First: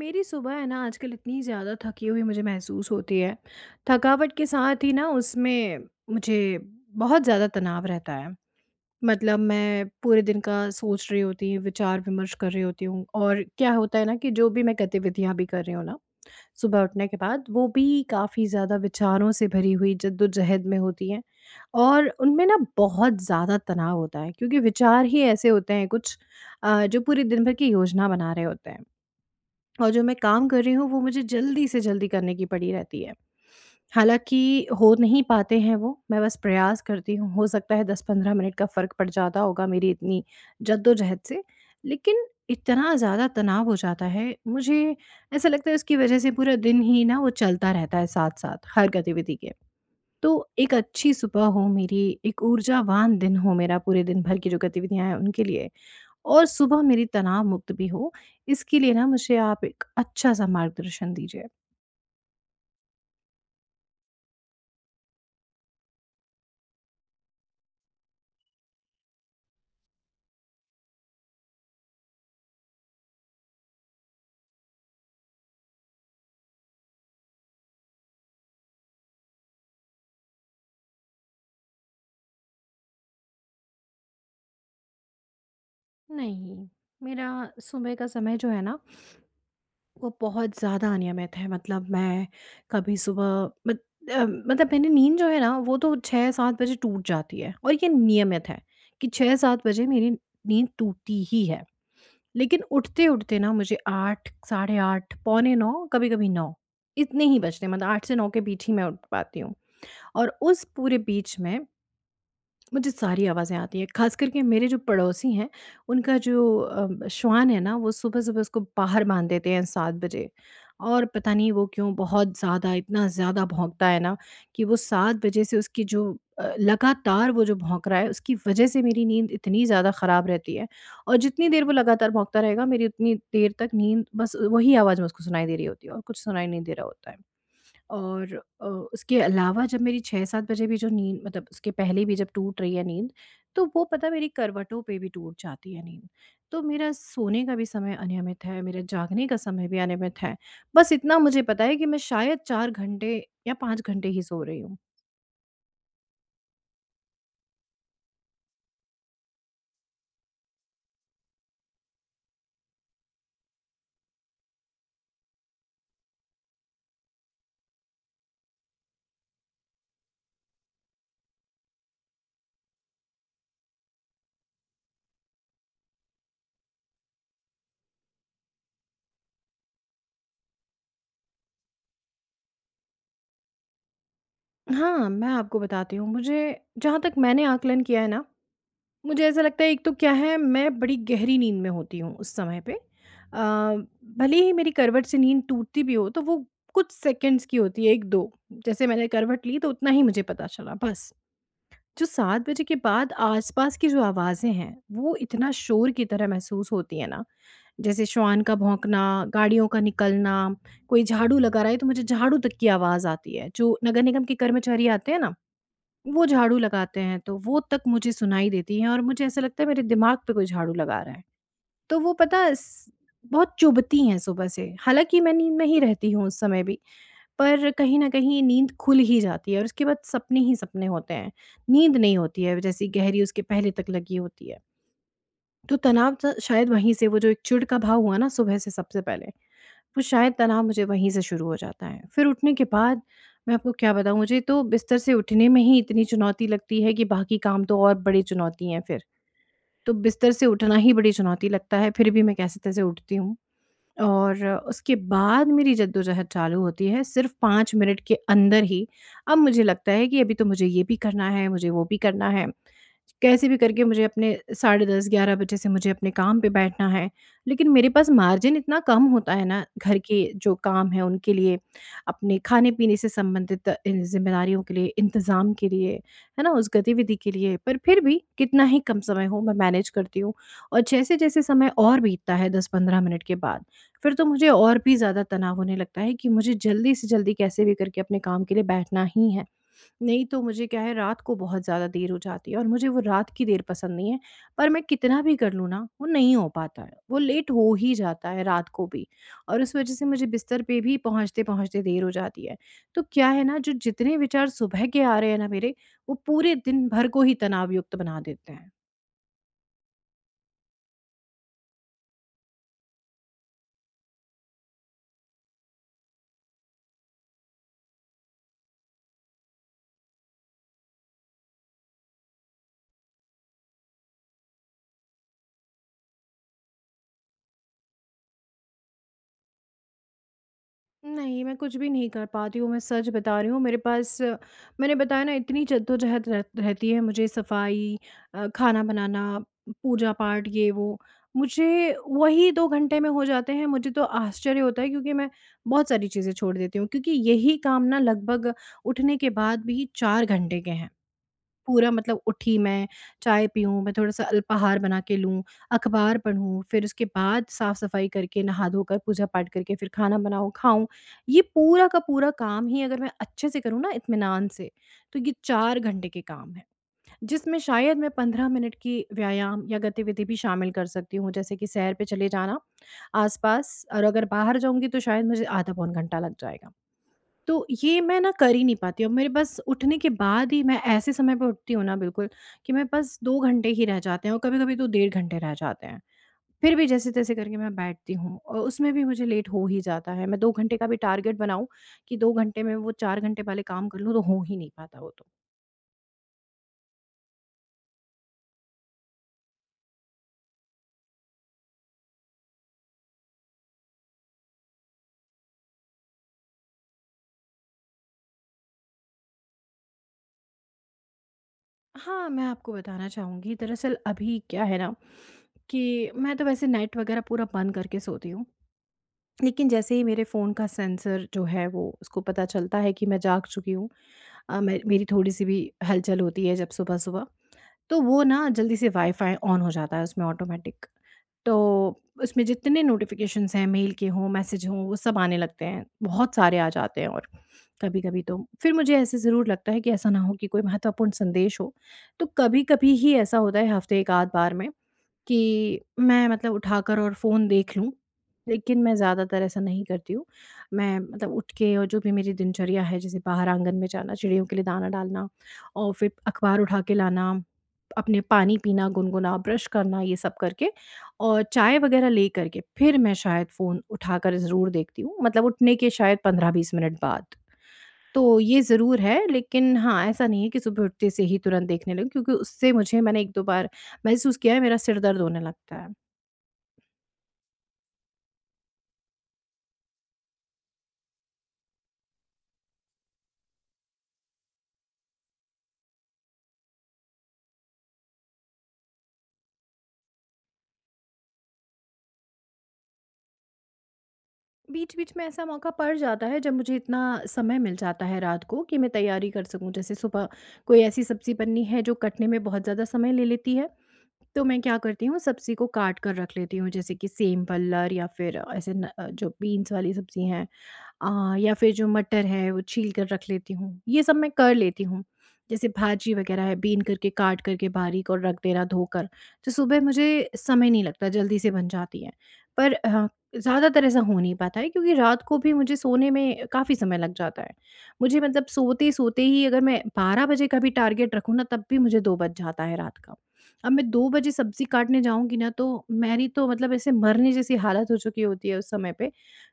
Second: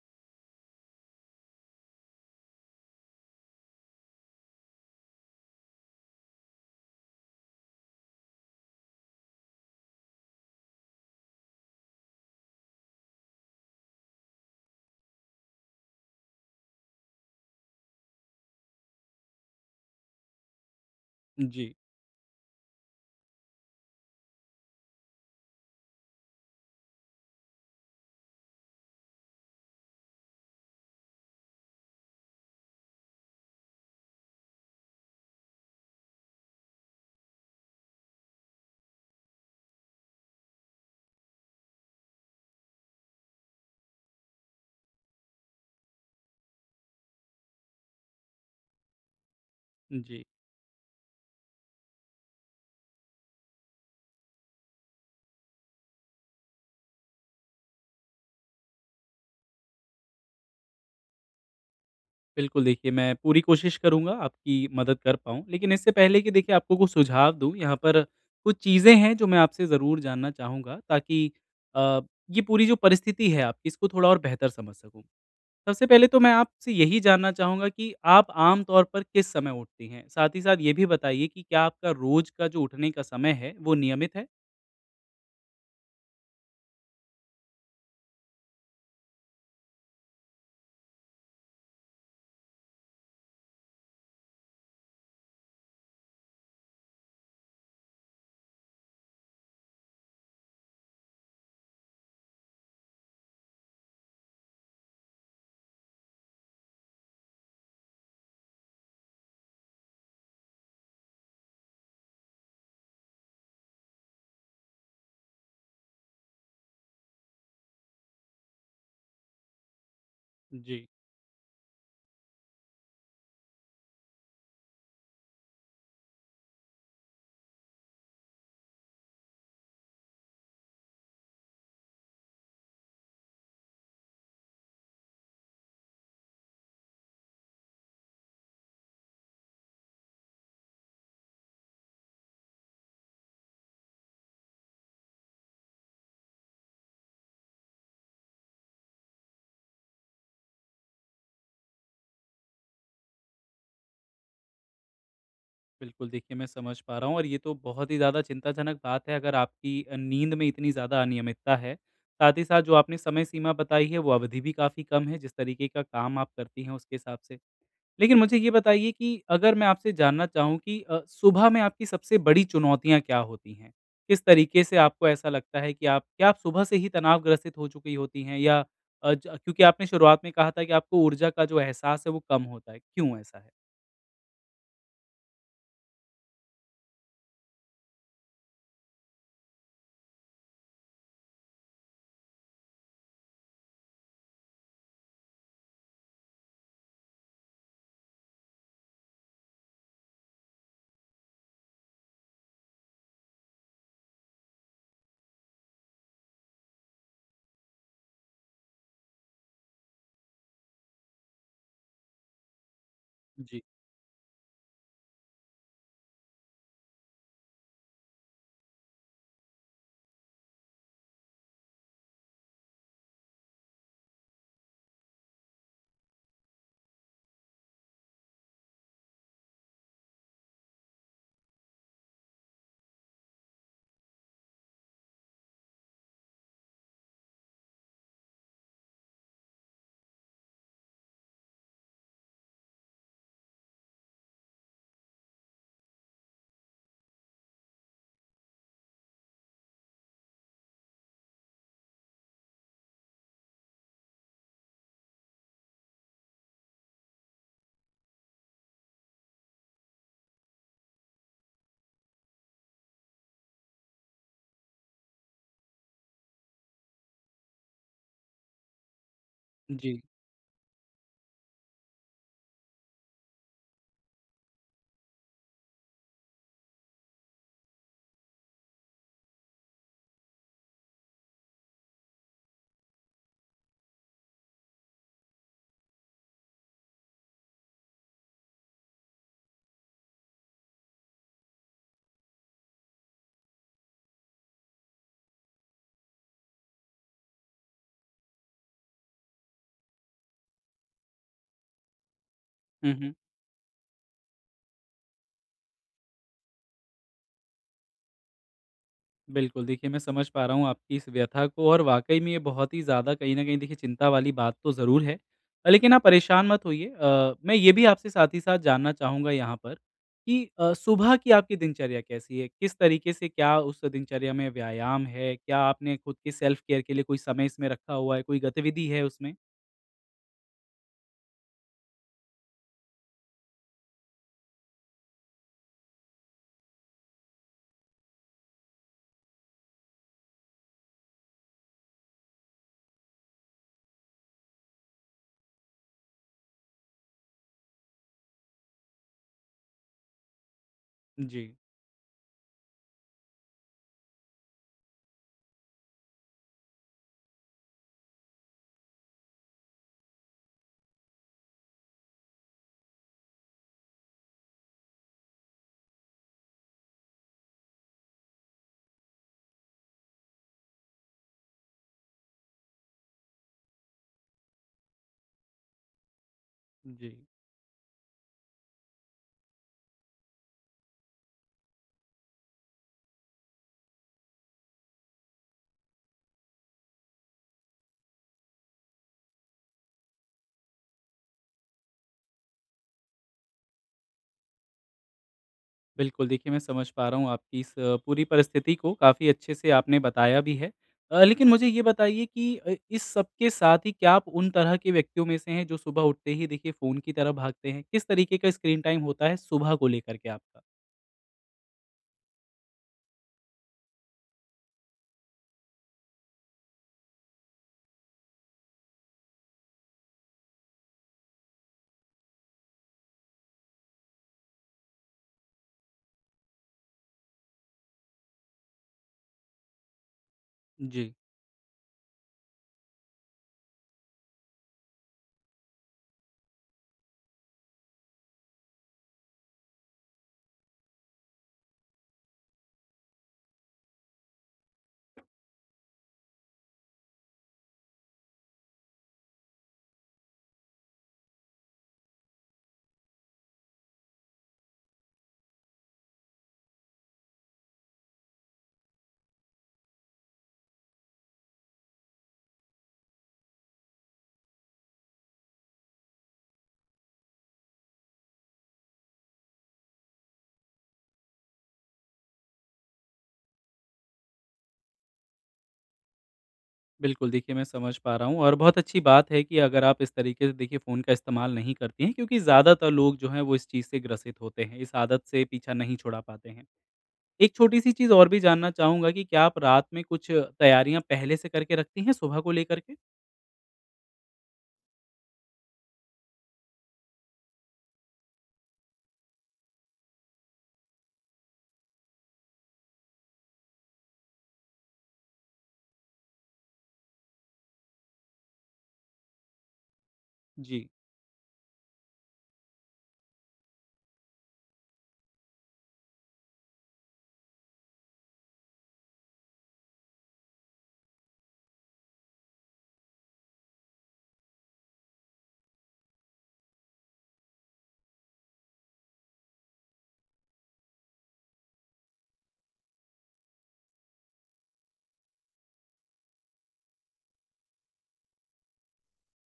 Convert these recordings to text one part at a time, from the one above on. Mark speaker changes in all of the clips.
Speaker 1: मेरी सुबह है ना आजकल इतनी ज़्यादा थकी हुई मुझे महसूस होती है। थकावट के साथ ही ना उसमें मुझे बहुत ज़्यादा तनाव रहता है। मतलब मैं पूरे दिन का सोच रही होती हूँ, विचार-विमर्श कर रही होती हूँ और क्या होता है ना कि जो भी मैं गतिविधियाँ भी कर रही हूँ ना, सुबह उठने के बाद वो भी काफ़ी ज़्यादा विचारों से भरी हुई जद्दोजहद में होती हैं
Speaker 2: जी,
Speaker 1: और उनमें ना बहुत ज़्यादा तनाव होता है क्योंकि विचार ही ऐसे होते हैं कुछ जो पूरे दिन भर की योजना बना रहे होते हैं। और जो मैं काम कर रही हूँ वो मुझे जल्दी से जल्दी करने की पड़ी रहती है। हालाँकि हो नहीं पाते हैं वो, मैं बस प्रयास करती हूँ, हो सकता है 10-15 मिनट का फ़र्क पड़ जाता होगा मेरी इतनी जद्दोजहद से, लेकिन इतना ज़्यादा तनाव हो जाता है, मुझे ऐसा लगता है उसकी वजह से पूरा दिन ही ना वो चलता रहता है साथ-साथ हर गतिविधि के।
Speaker 2: जी।
Speaker 1: तो एक अच्छी सुबह हो मेरी, एक ऊर्जावान दिन हो मेरा पूरे दिन भर की जो गतिविधियाँ हैं उनके लिए और सुबह मेरी तनाव मुक्त भी हो, इसके लिए ना मुझे आप एक अच्छा-सा मार्गदर्शन दीजिए।
Speaker 2: बिल्कुल, देखिए मैं पूरी कोशिश करूँगा आपकी मदद कर पाऊँ। लेकिन इससे पहले कि देखिए आपको कुछ सुझाव दूँ, यहाँ पर कुछ चीज़ें हैं जो मैं आपसे ज़रूर जानना चाहूँगा ताकि अ, ये पूरी जो परिस्थिति है आपकी इसको थोड़ा और बेहतर समझ सकूँ। सबसे पहले तो मैं आपसे यही जानना चाहूँगा कि आप आम तौर पर किस समय उठती हैं? साथ ही साथ ये भी बताइए कि क्या आपका रोज़ का जो उठने का समय है, वो नियमित है?
Speaker 1: नहीं। मेरा सुबह का समय जो है ना, वो बहुत ज़्यादा अनियमित है। मतलब मैं कभी सुबह मत अ, मतलब मैंने नींद जो है ना, वो तो 6-7 बजे टूट जाती है और ये नियमित है कि 6-7 बजे मेरी नींद टूटती ही है। लेकिन उठते-उठते ना मुझे 8, साढ़े 8, पौने 9, कभी-कभी 9 इतने ही बजते हैं मतलब 8 से 9 के बीच ही मैं उठ पाती हूँ। और उस पूरे बीच में मुझे सारी आवाज़ें आती हैं, ख़ास करके मेरे जो पड़ोसी हैं, उनका जो श्वान है ना, वो सुबह-सुबह उसको बाहर बाँध देते हैं 7 बजे।
Speaker 2: जी।
Speaker 1: और पता नहीं वो क्यों बहुत ज़्यादा, इतना ज़्यादा भौंकता है ना कि वो 7 बजे से उसकी जो लगातार वो जो भौंक रहा है, उसकी वजह से मेरी नींद इतनी ज़्यादा ख़राब रहती है। और जितनी देर वो लगातार भौंकता रहेगा, मेरी उतनी देर तक नींद बस वही आवाज़ मुझको सुनाई दे रही होती है और कुछ सुनाई नहीं दे रहा होता है। और उसके अलावा जब मेरी 6-7 बजे भी जो नींद मतलब उसके पहले भी जब टूट रही है नींद, तो वो पता मेरी करवटों पे भी टूट जाती है नींद। तो मेरा सोने का भी समय अनियमित है, मेरा जागने का समय भी अनियमित है। बस इतना मुझे पता है कि मैं शायद 4 घंटे या 5 घंटे ही सो रही हूँ।
Speaker 2: बिल्कुल, देखिए मैं समझ पा रहा हूँ और ये तो बहुत ही ज़्यादा चिंताजनक बात है अगर आपकी नींद में इतनी ज़्यादा अनियमितता है। साथ ही साथ जो आपने समय सीमा बताई है वो अवधि भी काफ़ी कम है, जिस तरीके का काम आप करती हैं उसके हिसाब से। लेकिन मुझे ये बताइए कि अगर मैं आपसे जानना चाहूँ कि सुबह में आपकी सबसे बड़ी चुनौतियाँ क्या होती हैं? किस तरीके से आपको ऐसा लगता है कि आप क्या आप सुबह से ही तनावग्रसित हो चुकी होती हैं या अ, ज क्योंकि आपने शुरुआत में कहा था कि आपको ऊर्जा का जो एहसास है वो कम होता है, क्यों ऐसा है?
Speaker 1: हाँ, मैं आपको बताती हूँ, मुझे जहाँ तक मैंने आकलन किया है ना मुझे ऐसा लगता है एक तो क्या है मैं बड़ी गहरी नींद में होती हूँ उस समय पे। भले ही मेरी करवट से नींद टूटती भी हो तो वो कुछ सेकंड्स की होती है 1-2, जैसे मैंने करवट ली तो उतना ही मुझे पता चला बस। जो 7 बजे के बाद आस-पास की जो आवाज़ें हैं वो इतना शोर की तरह महसूस होती है ना, जैसे श्वान का भौंकना, गाड़ियों का निकलना, कोई झाड़ू लगा रहा है तो मुझे झाड़ू तक की आवाज़ आती है।
Speaker 2: जी।
Speaker 1: जो नगर निगम के कर्मचारी आते हैं ना वो झाड़ू लगाते हैं तो वो तक मुझे सुनाई देती हैं और मुझे ऐसा लगता है मेरे दिमाग पे कोई झाड़ू लगा रहा है। तो वो पता है स बहुत चुभती हैं सुबह से, हालाँकि मैं नींद में ही रहती हूँ उस समय भी, पर कहीं न कहीं नींद खुल ही जाती है और उसके बाद सपने ही सपने होते हैं। नींद नहीं होती है जैसी गहरी उसके पहले तक लगी होती है। तो तनाव स शायद वहीं से वो जो एक चिढ़ का भाव हुआ ना सुबह से सबसे पहले वो शायद तनाव मुझे वहीं से शुरू हो जाता है। फिर उठने के बाद मैं आपको क्या बताऊँ मुझे तो बिस्तर से उठने में ही इतनी चुनौती लगती है कि बाकी काम तो और बड़ी चुनौती हैं फिर। तो बिस्तर से उठना ही बड़ी चुनौती लगता है, फिर भी मैं कैसे-तैसे उठती हूँ। और उसके बाद मेरी जद्दोजहद चालू होती है सिर्फ़ 5 मिनट के अंदर ही। अब मुझे लगता है कि अभी तो मुझे ये भी करना है, मुझे वो भी करना है। कैसे भी करके मुझे अपने साढ़े 10 11 बजे से मुझे अपने काम पे बैठना है। लेकिन मेरे पास मार्जिन इतना कम होता है ना घर
Speaker 2: जी।
Speaker 1: के जो काम हैं उनके लिए, अपने खाने-पीने से संबंधित इन ज़िम्मेदारियों के लिए, इंतज़ाम के लिए, है ना? उस गतिविधि के लिए पर फिर भी कितना ही कम समय हो मैं मैनेज करती हूँ। और जैसे-जैसे समय और बीतता है 10-15 मिनट के बाद फिर तो मुझे और भी ज़्यादा तनाव होने लगता है कि मुझे जल्दी से जल्दी कैसे भी करके अपने काम के लिए बैठना ही है। नहीं तो मुझे क्या है रात को बहुत ज़्यादा देर हो जाती है और मुझे वो रात की देर पसंद नहीं है। पर मैं कितना भी कर लूँ ना, वो नहीं हो पाता है। वो लेट हो ही जाता है रात को भी और उस वज़ह से मुझे बिस्तर पे भी पहुँचते-पहुँचते देर हो जाती है।
Speaker 2: हुँ,
Speaker 1: तो
Speaker 2: हुँ।
Speaker 1: क्या है ना जो जितने विचार सुबह के आ रहे हैं ना मेरे, वो पूरे दिन भर को ही तनावयुक्त बना देते हैं।
Speaker 2: बिल्कुल, देखिए मैं समझ पा रहा हूँ आपकी इस व्यथा को और वाक़ई में ये बहुत ही ज़्यादा कहीं न कहीं देखिए चिंता वाली बात तो ज़रूर है। लेकिन आप परेशान मत होइए, मैं ये भी आपसे साथ ही साथ जानना चाहूँगा यहाँ पर कि सुबह की आपकी दिनचर्या कैसी है? किस तरीके से क्या उस दिनचर्या में व्यायाम है? क्या आपने खुद के सेल्फ केयर के लिए कोई समय इसमें रखा हुआ है? कोई गतिविधि है उसमें?
Speaker 1: नहीं, मैं कुछ भी नहीं कर पाती हूँ, मैं सच बता रही हूँ। मेरे पास मैंने बताया ना इतनी जद्दोजहद रह रहती है मुझे सफाई खाना बनाना, पूजा पाठ ये वो। मुझे वही 2 घंटे में हो जाते हैं, मुझे तो आश्चर्य होता है क्योंकि मैं बहुत सारी चीज़ें छोड़ देती हूँ क्योंकि यही काम ना लगभग उठने के बाद भी 4 घंटे के हैं।
Speaker 2: जी,
Speaker 1: पूरा मतलब उठी मैं, चाय पीऊँ, मैं थोड़ा-सा अल्पाहार बना के लूँ, अखबार पढ़ूँ, फिर उसके बाद साफ-सफाई करके, नहा-धोकर, पूजा-पाठ करके फिर खाना बनाऊँ, खाऊँ। ये पूरा का पूरा काम ही अगर मैं अच्छे से करूँ ना इत्मीनान से, तो ये 4 घंटे के काम हैं, जिसमें शायद मैं 15 मिनट की व्यायाम या गतिविधि भी शामिल कर सकती हूँ, जैसे कि सैर पे चले जाना आस-पास, और अगर बाहर जाऊँगी तो शायद मुझे आधा-पौन घंटा लग जाएगा।
Speaker 2: जी।
Speaker 1: तो ये मैं ना कर ही नहीं पाती और मेरे बस उठने के बाद ही मैं ऐसे समय पे उठती हूँ ना बिल्कुल कि मैं बस 2 घंटे ही रह जाते हैं और कभी-कभी तो डेढ़ घंटे रह जाते हैं। फिर भी जैसे-तैसे करके मैं बैठती हूँ और उसमें भी मुझे लेट हो ही जाता है। मैं 2 घंटे का भी टारगेट बनाऊँ कि 2 घंटे में वो 4 घंटे वाले काम कर लूँ तो हो ही नहीं पाता वो तो।
Speaker 2: बिल्कुल, देखिए मैं समझ पा रहा हूँ आपकी इस पूरी परिस्थिति को, काफ़ी अच्छे से आपने बताया भी है। लेकिन मुझे ये बताइए कि इस सब के साथ ही क्या आप उन तरह के व्यक्तियों में से हैं जो सुबह उठते ही देखिए फ़ोन की तरफ भागते हैं? किस तरीके का स्क्रीन टाइम होता है सुबह को लेकर के आपका?
Speaker 1: हाँ, मैं आपको बताना चाहूँगी दरअसल अभी क्या है ना कि मैं तो वैसे नेट वगैरह पूरा बंद करके सोती हूँ। लेकिन जैसे ही मेरे फ़ोन का सेंसर जो है वो उसको पता चलता है कि मैं जाग चुकी हूँ मे मेरी थोड़ी-सी भी हलचल होती है जब सुबह-सुबह, तो वो ना जल्दी से वाई-फाई ऑन हो जाता है उसमें ऑटोमैटिक।
Speaker 2: जी,
Speaker 1: तो उसमें जितने नोटिफ़िकेशंस हैं, मेल के हों, मैसेज हों, वो सब आने लगते हैं। बहुत सारे आ जाते हैं और कभी-कभी तो फिर मुझे ऐसे ज़रूर लगता है कि ऐसा ना हो कि कोई महत्वपूर्ण संदेश हो। तो कभी-कभी ही ऐसा होता है हफ़्ते 1 आध बार में कि मैं मतलब उठाकर और फ़ोन देख लूँ, लेकिन मैं ज़्यादातर ऐसा नहीं करती हूँ। मैं मतलब उठ के और जो भी मेरी दिनचर्या है, जैसे बाहर आंगन में जाना, चिड़ियों के लिए दाना डालना और फिर अखबार उठा के लाना, अपने पानी पीना गुनगुना, ब्रश करना, ये सब करके और चाय वगैरह ले कर के फिर मैं शायद फ़ोन उठाकर ज़रूर देखती हूँ, मतलब उठने के शायद 15-20 मिनट बाद। तो ये ज़रूर है, लेकिन हाँ, ऐसा नहीं है कि सुबह उठते से ही तुरंत देखने लगूँ क्योंकि उससे मुझे मैंने 1-2 बार महसूस किया है, मेरा सिर दर्द होने लगता है।
Speaker 2: बिल्कुल देखिए मैं समझ पा रहा हूँ और बहुत अच्छी बात है कि अगर आप इस तरीके से देखिए फ़ोन का इस्तेमाल नहीं करती हैं, क्योंकि ज़्यादातर लोग जो हैं वो इस चीज़ से ग्रसित होते हैं, इस आदत से पीछा नहीं छुड़ा पाते हैं। एक छोटी-सी चीज़ और भी जानना चाहूँगा कि क्या आप रात में कुछ तैयारियाँ पहले से करके रखती हैं सुबह को लेकर के?
Speaker 1: बीच-बीच में ऐसा मौका पड़ जाता है, जब मुझे इतना समय मिल जाता है रात को कि मैं तैयारी कर सकूँ। जैसे सुबह कोई ऐसी सब्ज़ी बननी है, जो कटने में बहुत ज़्यादा समय ले लेती है, तो मैं क्या करती हूँ, सब्ज़ी को काट कर रख लेती हूँ। जैसे कि सेम, पल्लर या फिर ऐसे न जो बीन्स वाली सब्ज़ी हैं,
Speaker 2: जी।
Speaker 1: या फिर जो मटर है वो छील कर रख लेती हूँ, ये सब मैं कर लेती हूँ। जैसे भाजी वग़ैरह है बीन करके काट करके बारीक और रख देना धोकर, तो सुबह मुझे समय नहीं लगता जल्दी से बन जाती है। पर ज़्यादातर ऐसा हो नहीं पाता है क्योंकि रात को भी मुझे सोने में काफ़ी समय लग जाता है। मुझे मतलब सोते-सोते ही अगर मैं 12 बजे का भी टारगेट रखूँ ना तब भी मुझे 2 बज जाता है रात का। अब मैं 2 बजे सब्ज़ी काटने जाऊँगी ना तो मेरी तो मतलब ऐसे मरने जैसी हालत हो चुकी होती है उस समय पे।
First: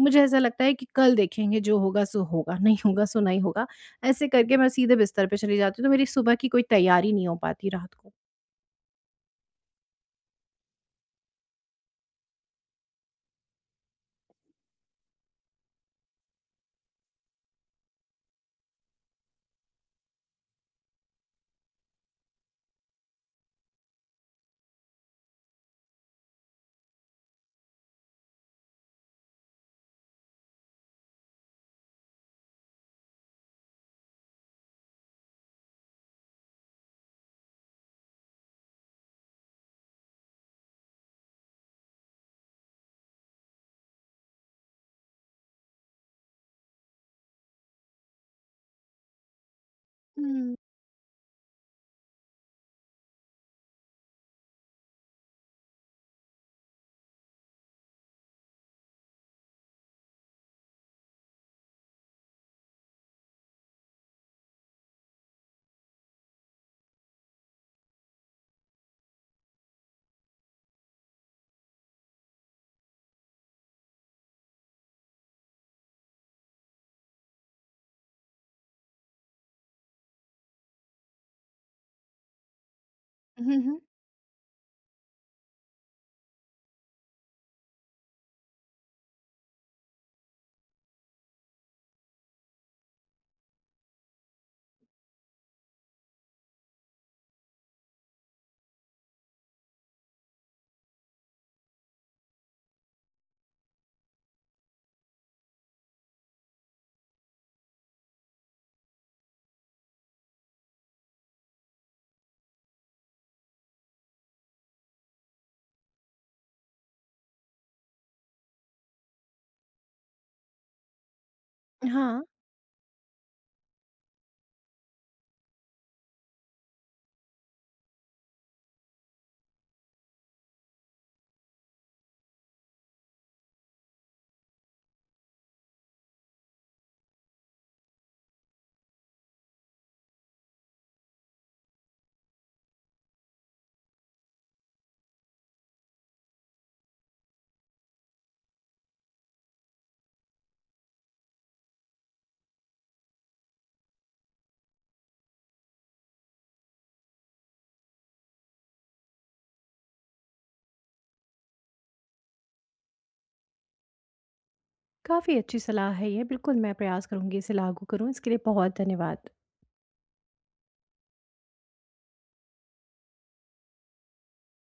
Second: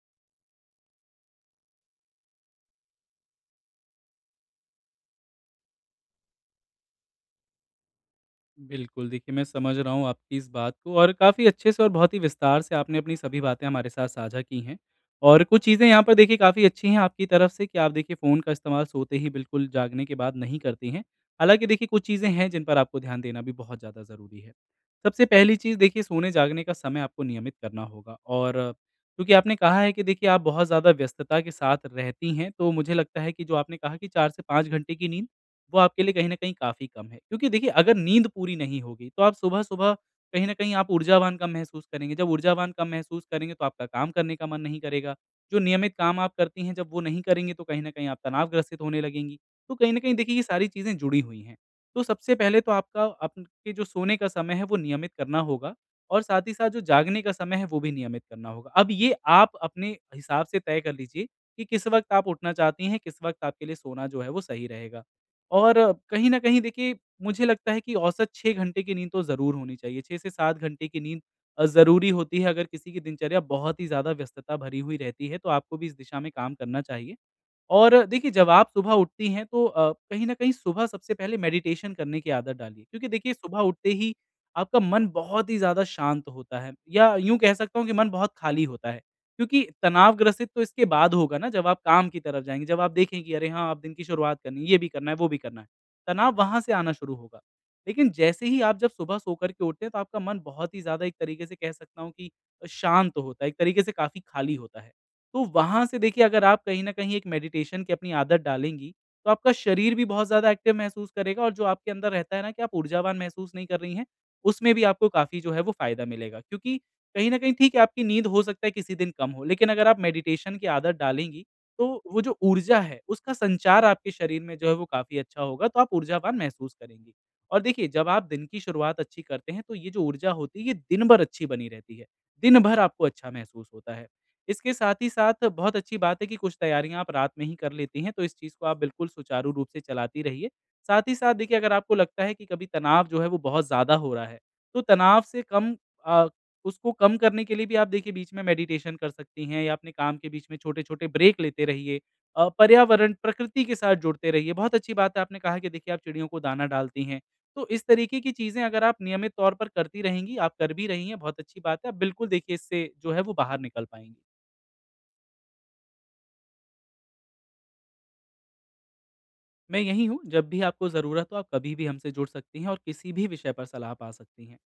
Speaker 1: मुझे ऐसा लगता है कि कल देखेंगे जो होगा सो होगा, नहीं होगा सो नहीं होगा। ऐसे करके मैं सीधे बिस्तर पे चली जाती हूँ, तो मेरी सुबह की कोई तैयारी नहीं हो पाती रात को।
Speaker 2: बिल्कुल, देखिए मैं समझ रहा हूँ आपकी इस बात को और काफ़ी अच्छे से और बहुत ही विस्तार से आपने अपनी सभी बातें हमारे साथ साझा की हैं। और कुछ चीज़ें यहाँ पर देखिए काफ़ी अच्छी हैं आपकी तरफ से कि आप देखिए फ़ोन का इस्तेमाल सोते ही, बिल्कुल जागने के बाद नहीं करती हैं। हालाँकि देखिए कुछ चीज़ें हैं जिन पर आपको ध्यान देना भी बहुत ज़्यादा ज़रूरी है। सबसे पहली चीज़ देखिए सोने-जागने का समय आपको नियमित करना होगा, और क्योंकि आपने कहा है कि देखिए आप बहुत ज़्यादा व्यस्तता के साथ रहती हैं, तो मुझे लगता है कि जो आपने कहा कि 4 से 5 घंटे की नींद, वो आपके लिए कहीं न कहीं काफ़ी कम है। क्योंकि देखिए अगर नींद पूरी नहीं होगी तो आप सुबह-सुबह कहीं न कहीं आप ऊर्जावान कम महसूस करेंगे। जब ऊर्जावान कम महसूस करेंगे तो आपका काम करने का मन नहीं करेगा। जो नियमित काम आप करती हैं जब वो नहीं करेंगे, तो कहीं न कहीं आप तनावग्रसित होने लगेंगी। तो कहीं न कहीं देखिए ये
Speaker 1: हुँ।
Speaker 2: सारी चीज़ें जुड़ी हुई हैं। तो सबसे पहले तो आपका आपके जो सोने का समय है वो नियमित करना होगा, और साथ ही साथ जो जागने का समय है वो भी नियमित करना होगा। अब ये आप अपने हिसाब से तय कर लीजिए कि किस वक़्त आप उठना चाहती हैं, किस वक़्त आपके लिए सोना जो है वो सही रहेगा। और कहीं न कहीं देखिए मुझे लगता है कि औसत 6 घंटे की नींद तो ज़रूर होनी चाहिए। 6 से 7 घंटे की नींद ज़रूरी होती है अगर किसी की दिनचर्या बहुत ही ज़्यादा व्यस्तता भरी हुई रहती है, तो आपको भी इस दिशा में काम करना चाहिए। और देखिए, जब आप सुबह उठती हैं तो कहीं न कहीं सुबह सबसे पहले मेडिटेशन करने की आदत डालिए, क्योंकि देखिए
Speaker 1: हुँ,
Speaker 2: सुबह
Speaker 1: हुँ।
Speaker 2: उठते ही आपका मन बहुत ही ज़्यादा शांत होता है, या यूँ कह सकता हूँ कि मन बहुत खाली होता है। क्योंकि तनाव ग्रसित तो इसके बाद होगा ना, जब आप काम की तरफ जाएँगे, जब आप देखें कि अरे हाँ, अब दिन की शुरुआत करनी है, ये भी करना है, वो भी करना है। तनाव वहाँ से आना शुरू होगा। लेकिन जैसे ही आप जब सुबह सो कर के उठते हैं, तो आपका मन बहुत ही ज़्यादा एक तरीके से कह सकता हूँ कि शांत होता है, एक तरीके से काफ़ी खाली होता है। तो वहाँ से देखिए अगर आप कहीं न कहीं एक मेडिटेशन की अपनी आदत डालेंगी, तो आपका शरीर भी बहुत ज़्यादा एक्टिव महसूस करेगा, और जो आपके अंदर रहता है ना कि आप ऊर्जावान महसूस नहीं कर रही हैं, उसमें भी आपको काफ़ी जो है वो फ़ायदा मिलेगा। क्योंकि कहीं न कहीं ठीक है, आपकी नींद हो सकता है किसी दिन कम हो, लेकिन अगर आप मेडिटेशन की आदत डालेंगी, तो वो
Speaker 1: हाँ,
Speaker 2: जो ऊर्जा है, उसका संचार आपके शरीर में जो है वो काफ़ी अच्छा होगा, तो आप ऊर्जावान महसूस करेंगी। और देखिए, जब आप दिन की शुरुआत अच्छी करते हैं, तो ये जो ऊर्जा होती है, ये दिन भर अच्छी बनी रहती है। दिन भर आपको अच्छा महसूस होता है। इसके साथ ही साथ बहुत अच्छी बात है कि कुछ तैयारियाँ आप रात में ही कर लेती हैं, तो इस चीज़ को आप बिल्कुल सुचारू रूप से चलाती रहिए। साथ ही साथ देखिए अगर आपको लगता है कि कभी तनाव जो है वो बहुत ज़्यादा हो रहा है, तो तनाव से कम अ, उसको कम करने के लिए भी आप देखिए बीच में मेडिटेशन कर सकती हैं, या अपने काम के बीच में छोटे-छोटे ब्रेक लेते रहिए। पर्यावरण, प्रकृति के साथ जुड़ते रहिए। बहुत अच्छी बात है, आपने कहा कि देखिए आप चिड़ियों को दाना डालती हैं। तो इस तरीके की चीज़ें अगर आप नियमित तौर पर करती रहेंगी, आप कर भी रही हैं, बहुत अच्छी बात है। आप बिल्कुल देखिए इससे जो है वो बाहर निकल पाएँगी।
Speaker 1: काफ़ी अच्छी सलाह है ये। बिल्कुल मैं प्रयास करूँगी इसे लागू करूँ, इसके लिए बहुत धन्यवाद।
Speaker 2: मैं यहीं हूँ, जब भी आपको ज़रूरत हो आप कभी भी हमसे जुड़ सकती हैं और किसी भी विषय पर सलाह पा सकती हैं।